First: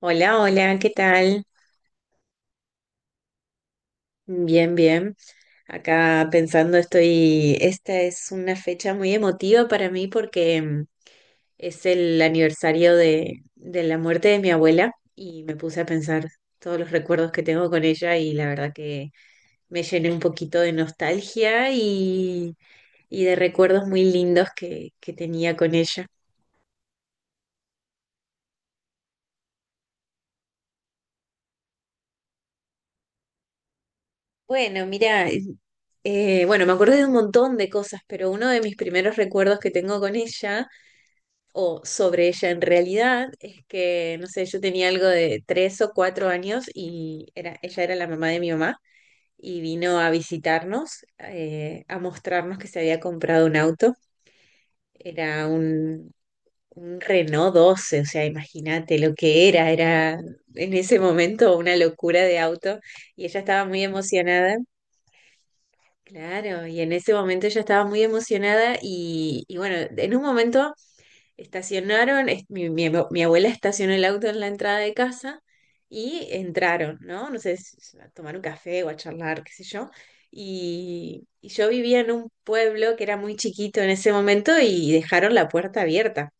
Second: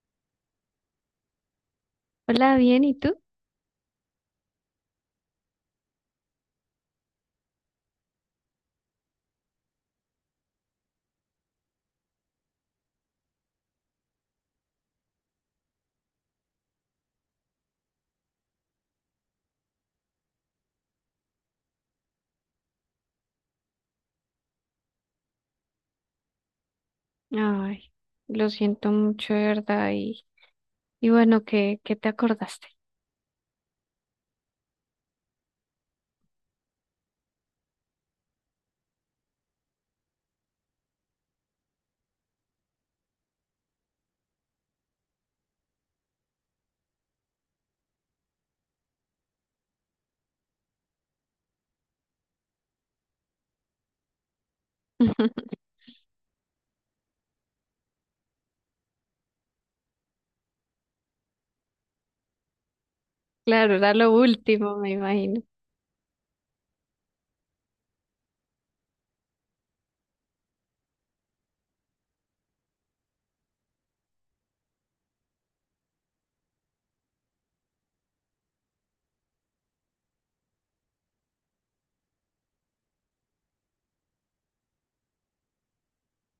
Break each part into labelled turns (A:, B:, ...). A: Hola, hola, ¿qué tal?
B: Hola, bien, ¿y tú?
A: Bien, bien. Acá pensando estoy, esta es una fecha muy emotiva para mí porque es el aniversario de la muerte de mi abuela y me puse a pensar todos los recuerdos que tengo con ella y la verdad que me llené un poquito de nostalgia y de recuerdos muy lindos que tenía con ella.
B: Ay, lo siento mucho, de verdad. Y bueno, ¿qué te acordaste?
A: Bueno, mira, bueno, me acordé de un montón de cosas, pero uno de mis primeros recuerdos que tengo con ella o sobre ella en realidad es que, no sé, yo tenía algo de tres o cuatro años y era, ella era la mamá de mi mamá y vino a visitarnos, a mostrarnos que se había comprado un auto. Era un, un Renault 12, o sea, imagínate lo que era, era en ese momento una locura de auto y ella estaba
B: Claro,
A: muy
B: era lo
A: emocionada.
B: último, me imagino.
A: Claro, y en ese momento ella estaba muy emocionada y bueno, en un momento estacionaron, mi abuela estacionó el auto en la entrada de casa y entraron, ¿no? No sé, a tomar un café o a charlar, qué sé yo. Y yo vivía en un pueblo que era muy chiquito en ese momento y dejaron la puerta abierta.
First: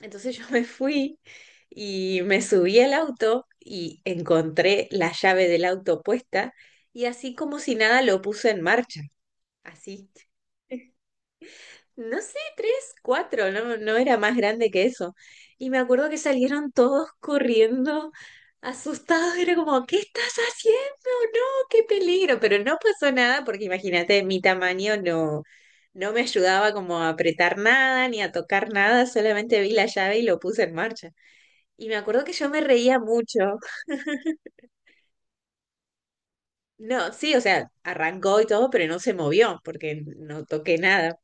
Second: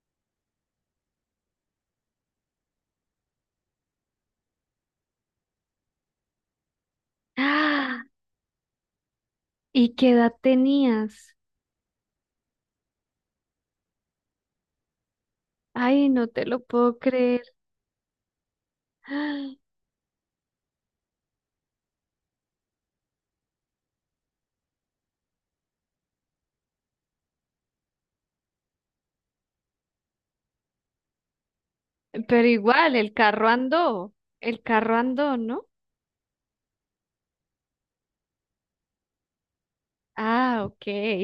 A: Entonces yo me fui y me subí al auto y encontré la llave del auto puesta y así como si nada
B: ¡Ah!
A: lo puse en marcha,
B: ¿Y
A: así
B: qué edad tenías?
A: no sé, tres, cuatro, no, no era más grande que eso. Y me
B: Ay,
A: acuerdo que
B: no te lo
A: salieron
B: puedo
A: todos
B: creer.
A: corriendo, asustados, era
B: ¡Ah!
A: como, ¿qué estás haciendo? No, qué peligro, pero no pasó nada porque imagínate, mi tamaño no, no me ayudaba como a apretar nada ni a tocar nada, solamente vi la llave y lo puse en marcha. Y me acuerdo que
B: Pero
A: yo me
B: igual,
A: reía
B: el
A: mucho.
B: carro andó. El carro andó, ¿no?
A: No, sí, o sea, arrancó y todo, pero no se movió porque no
B: Ah,
A: toqué
B: ok.
A: nada.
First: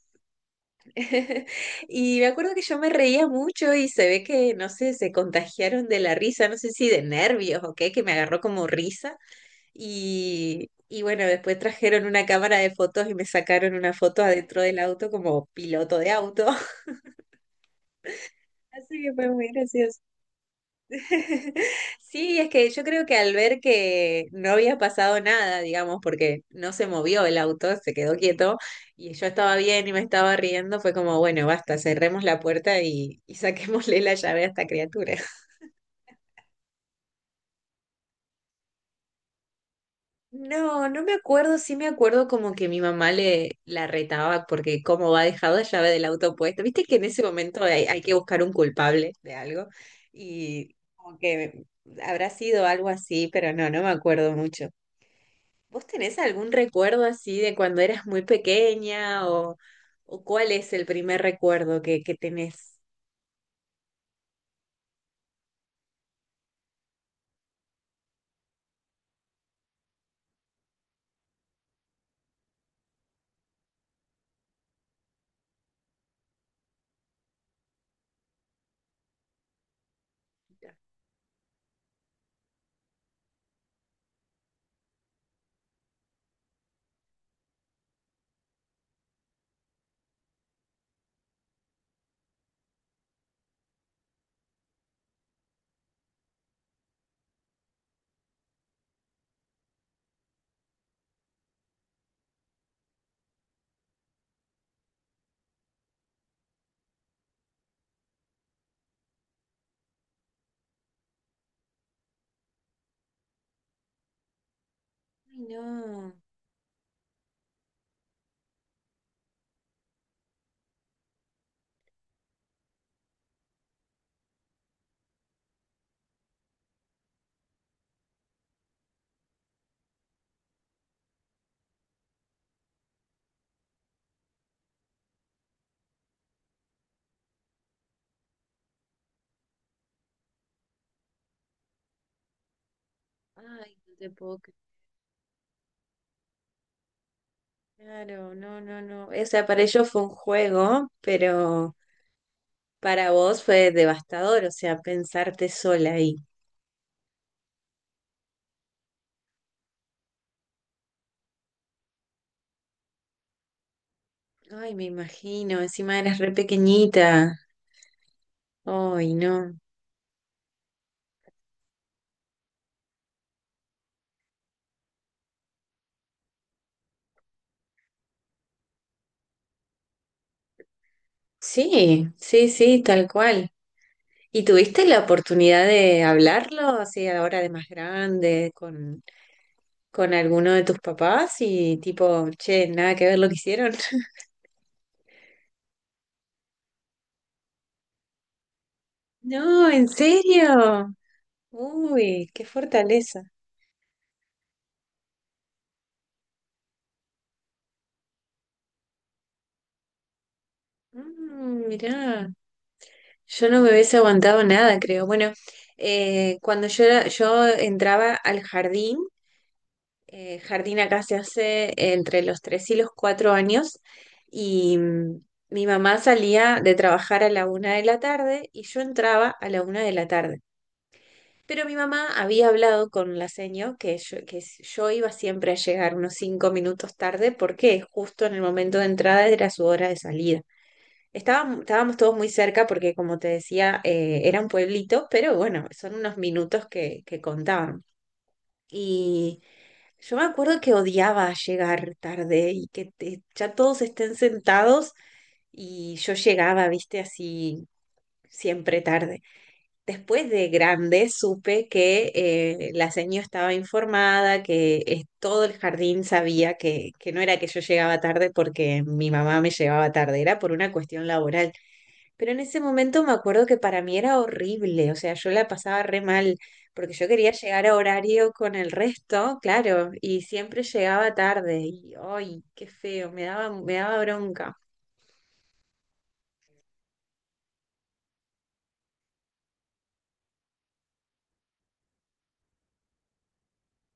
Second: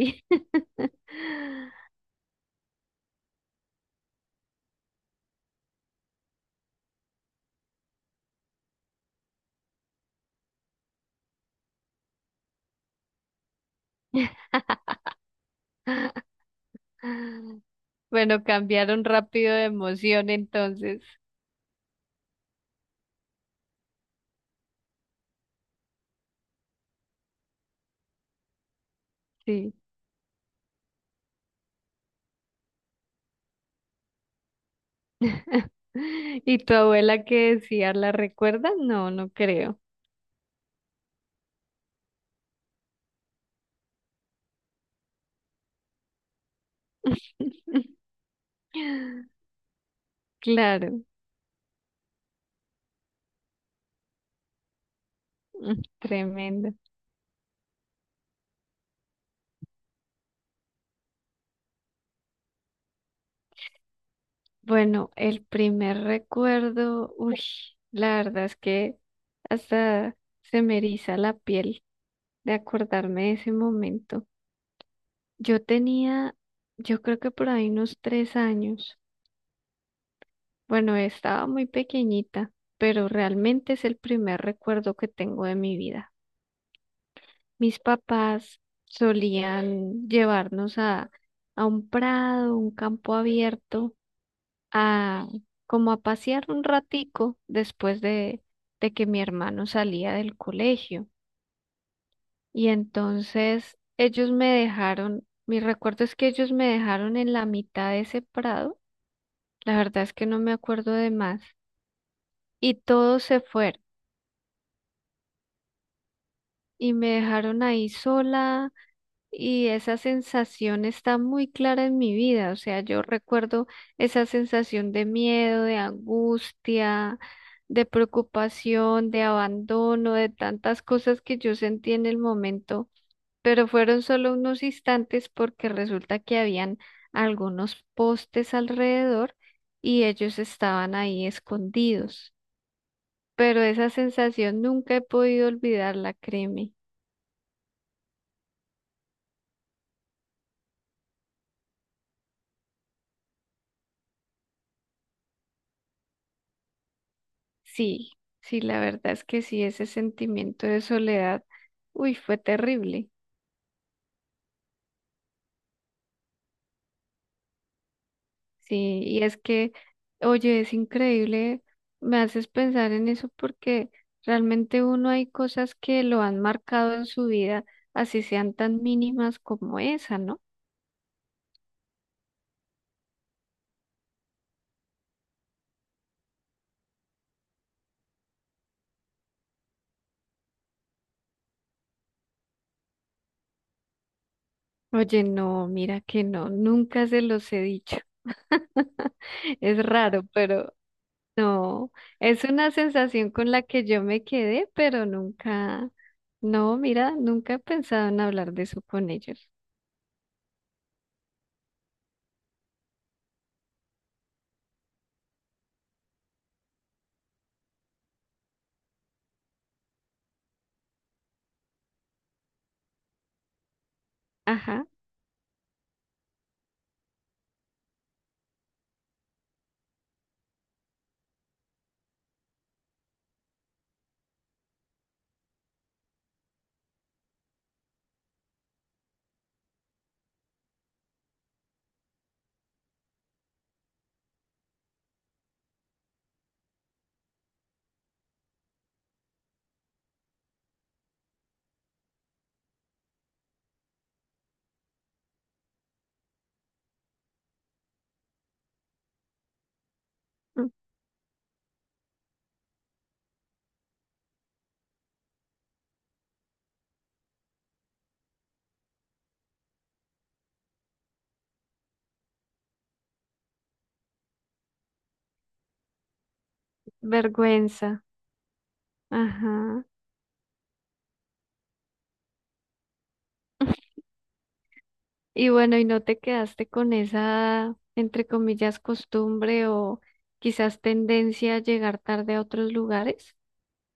A: Y me acuerdo que yo me reía mucho y se ve que, no sé, se contagiaron de la risa, no sé si de nervios o qué, que me agarró como risa. Y bueno, después trajeron una cámara de fotos y me sacaron una foto adentro del auto como piloto de auto.
B: Bueno,
A: Así
B: cambiaron
A: que fue muy
B: rápido de
A: gracioso.
B: emoción entonces.
A: Sí, es que yo creo que al ver que no había pasado nada, digamos, porque no se movió el auto, se quedó quieto y yo estaba
B: Sí.
A: bien y me estaba riendo, fue como, bueno, basta, cerremos la puerta y saquémosle la llave a esta criatura.
B: ¿Y tu abuela qué decía? ¿La recuerdas? No, no creo.
A: No, no me acuerdo, sí me acuerdo como que mi mamá le la retaba porque como va dejado la llave del auto puesta, viste que en ese momento hay, hay que buscar un culpable de algo y
B: Claro,
A: como que habrá sido algo así, pero no, no me acuerdo mucho. ¿Vos tenés algún
B: tremendo.
A: recuerdo así de cuando eras muy pequeña o cuál es el primer recuerdo que tenés?
B: Bueno, el primer recuerdo, uy, la verdad es que hasta se me eriza la piel de acordarme de ese momento. Yo tenía, yo creo que por ahí unos 3 años. Bueno, estaba muy pequeñita, pero realmente es el primer recuerdo que tengo de mi vida. Mis papás solían llevarnos a un prado, un campo abierto, a como a pasear un ratico después de que mi hermano salía del colegio. Y entonces ellos me dejaron, mi recuerdo es que ellos me dejaron en la mitad de ese prado, la verdad es que no me acuerdo de más, y todos se fueron
A: Ay, no,
B: y me dejaron ahí sola. Y esa sensación está muy clara en mi vida, o sea, yo recuerdo esa sensación de miedo, de angustia, de preocupación, de abandono, de tantas cosas que yo sentí en el momento, pero fueron solo unos instantes porque resulta que habían algunos postes alrededor y ellos estaban ahí escondidos, pero
A: ay,
B: esa
A: no te puedo creer.
B: sensación nunca he podido olvidarla, créeme.
A: Claro, no, no, no. O sea, para ellos fue un juego, pero para vos fue devastador, o sea, pensarte sola ahí.
B: Sí, sí, la verdad es que sí, ese sentimiento de soledad, uy, fue terrible.
A: Ay, me imagino, encima eras re pequeñita.
B: Sí,
A: Ay,
B: y es
A: no.
B: que, oye, es increíble, me haces pensar en eso porque realmente uno hay cosas que lo han marcado en su vida, así sean tan mínimas como esa, ¿no?
A: Sí, sí, sí, tal cual. ¿Y tuviste la oportunidad de hablarlo así ahora de más grande con alguno de tus papás y tipo, che, nada que ver lo que hicieron?
B: Oye, no, mira que no, nunca se los he dicho.
A: No,
B: Es
A: ¿en
B: raro, pero
A: serio?
B: no,
A: Uy,
B: es
A: qué
B: una
A: fortaleza.
B: sensación con la que yo me quedé, pero nunca, no, mira, nunca he pensado en hablar de eso con ellos.
A: Mm, mirá, yo no me hubiese aguantado nada, creo. Bueno, cuando yo, yo entraba al jardín. Jardín acá se hace entre los tres y los cuatro años y
B: Ajá,
A: mi mamá salía de trabajar a la una de la tarde y yo entraba a la una de la tarde. Pero mi mamá había hablado con la seño que yo, yo iba siempre a llegar unos cinco minutos tarde porque justo en el momento de entrada era su hora de salida. Estábamos todos muy cerca porque, como te decía, era un pueblito, pero bueno, son unos minutos que contaban. Y yo me acuerdo que odiaba llegar tarde y ya todos estén sentados y yo llegaba, viste, así siempre tarde. Después de
B: mm,
A: grande supe que la señora estaba informada, que todo el jardín sabía que no era que yo llegaba tarde porque mi mamá me llevaba tarde, era por una cuestión laboral. Pero en ese momento me acuerdo que para mí era horrible, o sea, yo la pasaba re mal, porque yo quería llegar a
B: vergüenza,
A: horario con el resto,
B: ajá.
A: claro, y siempre llegaba tarde, y ¡ay, qué feo! Me daba, me daba bronca.
B: Y bueno, ¿y no te quedaste con esa, entre comillas, costumbre o quizás tendencia a llegar tarde a otros lugares?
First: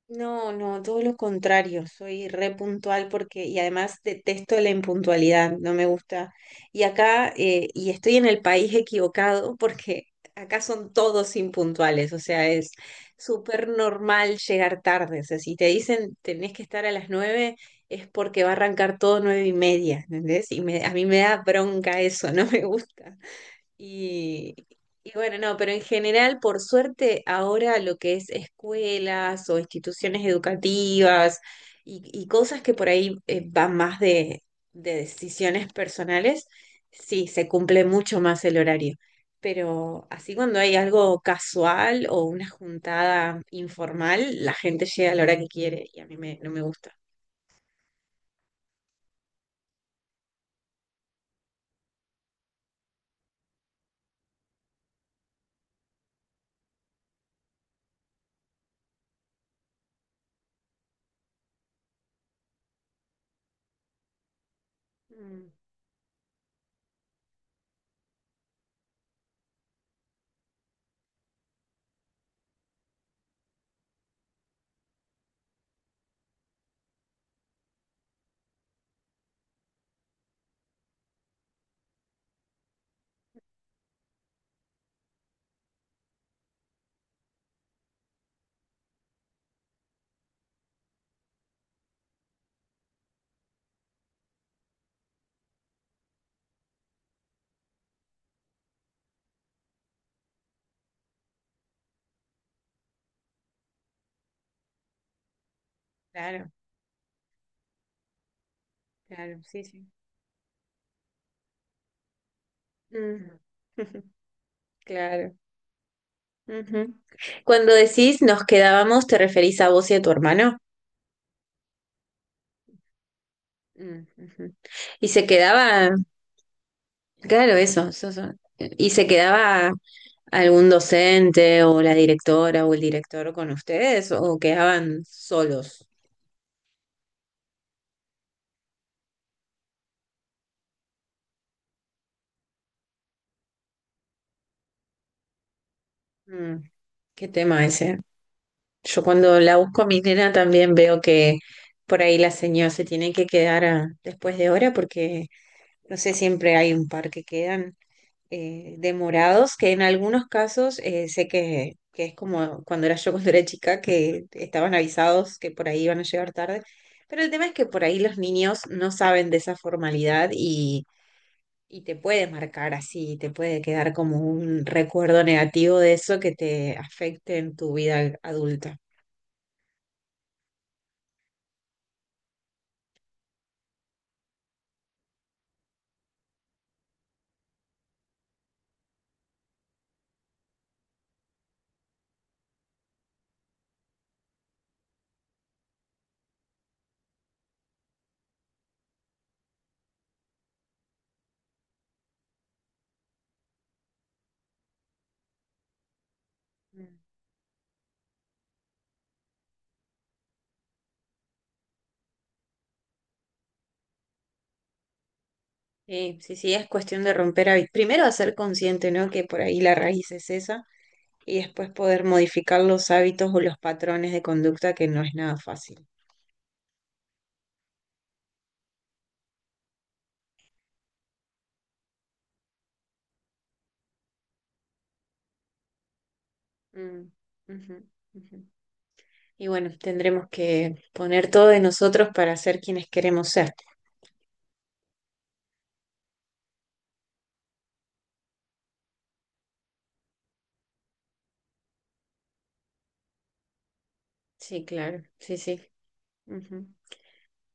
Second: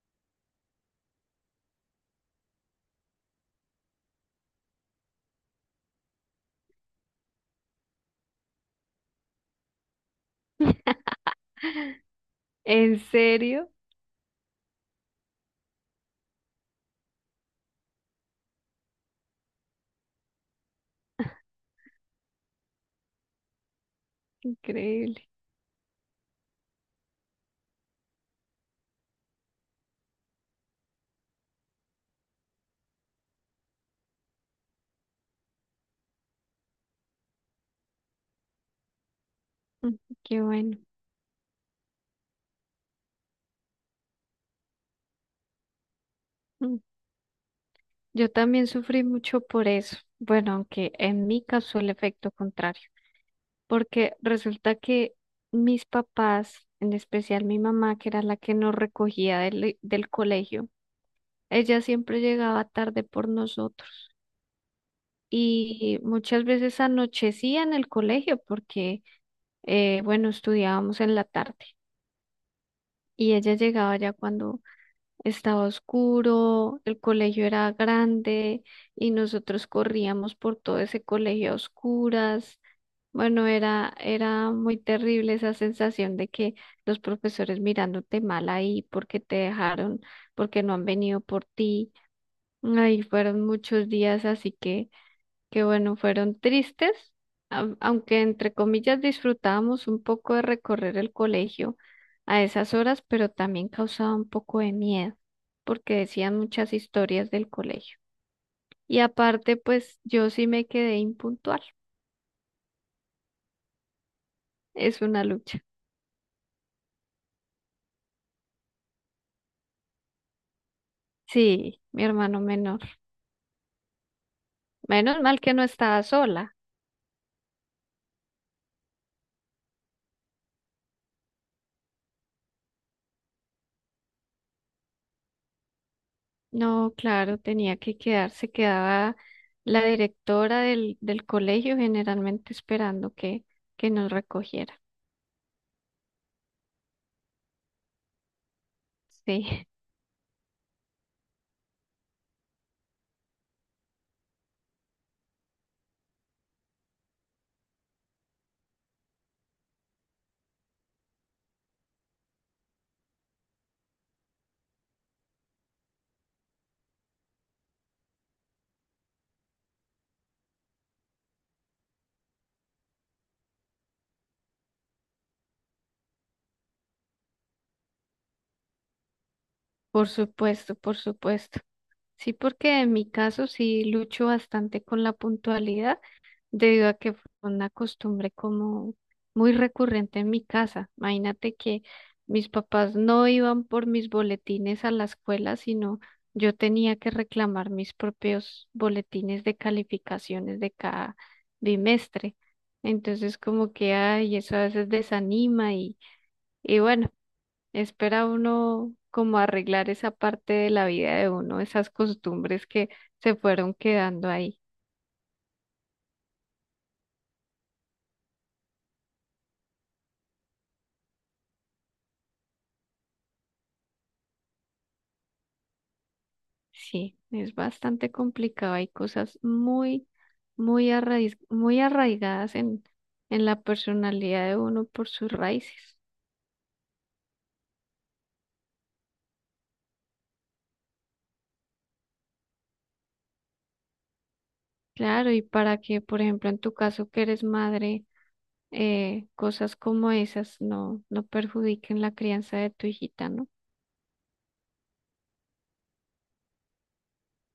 A: No, no, todo lo contrario, soy re puntual porque, y además detesto la impuntualidad, no me gusta. Y acá, y estoy en el país equivocado porque acá son todos impuntuales, o sea, es
B: ¿En
A: súper
B: serio?
A: normal llegar tarde. O sea, si te dicen tenés que estar a las nueve, es porque va a arrancar todo nueve y media, ¿entendés? Y a mí me da bronca eso, no me gusta. Y, y
B: Increíble.
A: bueno, no, pero en general, por suerte, ahora lo que es escuelas o instituciones educativas y cosas que por ahí van más de decisiones personales, sí, se cumple mucho más el horario.
B: Mm.
A: Pero así
B: Qué
A: cuando hay
B: bueno.
A: algo casual o una juntada informal, la gente llega a la hora que quiere y a mí no me
B: Mm.
A: gusta.
B: Yo también sufrí mucho por eso. Bueno, aunque en mi caso el efecto contrario, porque resulta que mis papás, en especial mi mamá, que era la que nos recogía del colegio, ella siempre llegaba tarde por nosotros
A: Mm,
B: y muchas veces anochecía en el colegio porque, bueno, estudiábamos en la tarde y ella llegaba ya cuando estaba oscuro, el colegio era grande y nosotros corríamos por todo ese colegio a oscuras. Bueno, era muy terrible esa sensación de que los profesores mirándote mal ahí porque te dejaron, porque no han venido por ti. Ahí fueron muchos días, así que bueno, fueron tristes, aunque entre comillas disfrutábamos un poco de recorrer el colegio a esas horas, pero también causaba un poco de miedo, porque decían
A: claro,
B: muchas historias del colegio. Y
A: claro,
B: aparte,
A: sí, sí.
B: pues yo sí me quedé impuntual,
A: Mm.
B: es una
A: Claro.
B: lucha.
A: Ujú. Cuando decís nos quedábamos, ¿te referís a vos y a tu hermano?
B: Sí, mi hermano menor.
A: Mm, ujú. Y
B: Menos
A: se
B: mal que no
A: quedaba,
B: estaba sola.
A: claro, eso, eso, eso. ¿Y se quedaba algún docente o la directora o el director con ustedes o quedaban solos?
B: No, claro, tenía que quedarse, quedaba la directora del colegio generalmente esperando que, nos recogiera.
A: Mm, qué tema ese. Yo cuando la
B: Sí.
A: busco a mi nena también veo que por ahí la señora se tiene que quedar después de hora porque no sé, siempre hay un par que quedan. Eh, demorados, que en algunos casos sé que es como cuando era yo cuando era chica, que estaban avisados que por ahí iban a llegar tarde, pero el tema es que por ahí los niños no saben de esa formalidad y te puede marcar así, te puede quedar como un recuerdo negativo de eso que te afecte en tu vida adulta.
B: Por supuesto, por supuesto. Sí, porque en mi caso sí lucho bastante con la puntualidad debido a que fue una costumbre como muy recurrente en mi casa. Imagínate que mis papás no iban por mis boletines a la escuela, sino yo tenía que reclamar mis propios boletines de calificaciones de cada bimestre. Entonces como que, ay, eso a veces desanima y
A: Mm.
B: bueno. Espera uno como arreglar esa parte de la vida de uno, esas costumbres que se fueron quedando ahí.
A: Sí, sí, sí, es cuestión de romper hábitos. Primero hacer consciente, ¿no? Que por ahí la raíz es esa y después poder modificar los hábitos o los patrones de conducta, que no es nada fácil.
B: Sí, es bastante complicado. Hay cosas muy, muy muy arraigadas en la personalidad de uno por sus raíces.
A: Mm, ujú, ujú. Y bueno, tendremos que poner todo de nosotros para ser quienes queremos ser.
B: Claro, y para que, por ejemplo, en tu caso que eres madre, cosas como esas no, no perjudiquen la crianza de tu hijita, ¿no?
A: Sí, claro, sí, sí. Ujú.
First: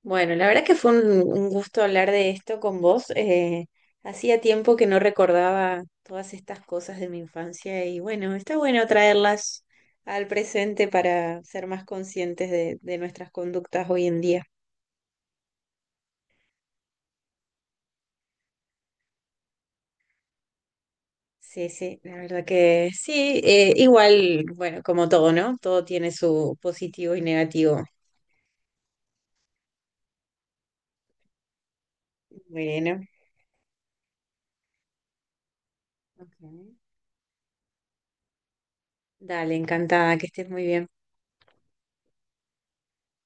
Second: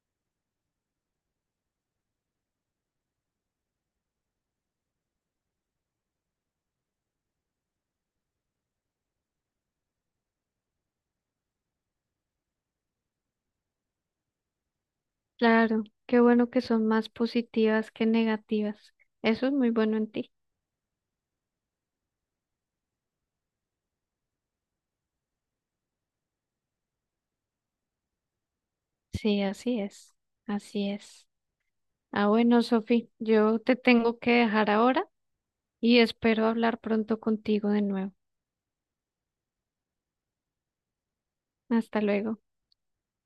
A: Bueno, la verdad que fue un gusto hablar de esto con vos. Eh, hacía tiempo que no recordaba todas estas cosas de mi infancia y bueno, está bueno traerlas al presente para ser más conscientes de nuestras conductas hoy en día.
B: Claro, qué bueno que son más positivas que negativas. Eso es muy bueno en ti.
A: Sí, sí, la verdad que sí, igual, bueno, como todo, ¿no? Todo tiene su positivo y negativo.
B: Sí, así es, así es. Ah, bueno,
A: Bueno,
B: Sofi, yo te tengo que dejar ahora y
A: ok.
B: espero hablar pronto contigo de nuevo.
A: Dale, encantada, que estés muy bien.
B: Hasta luego.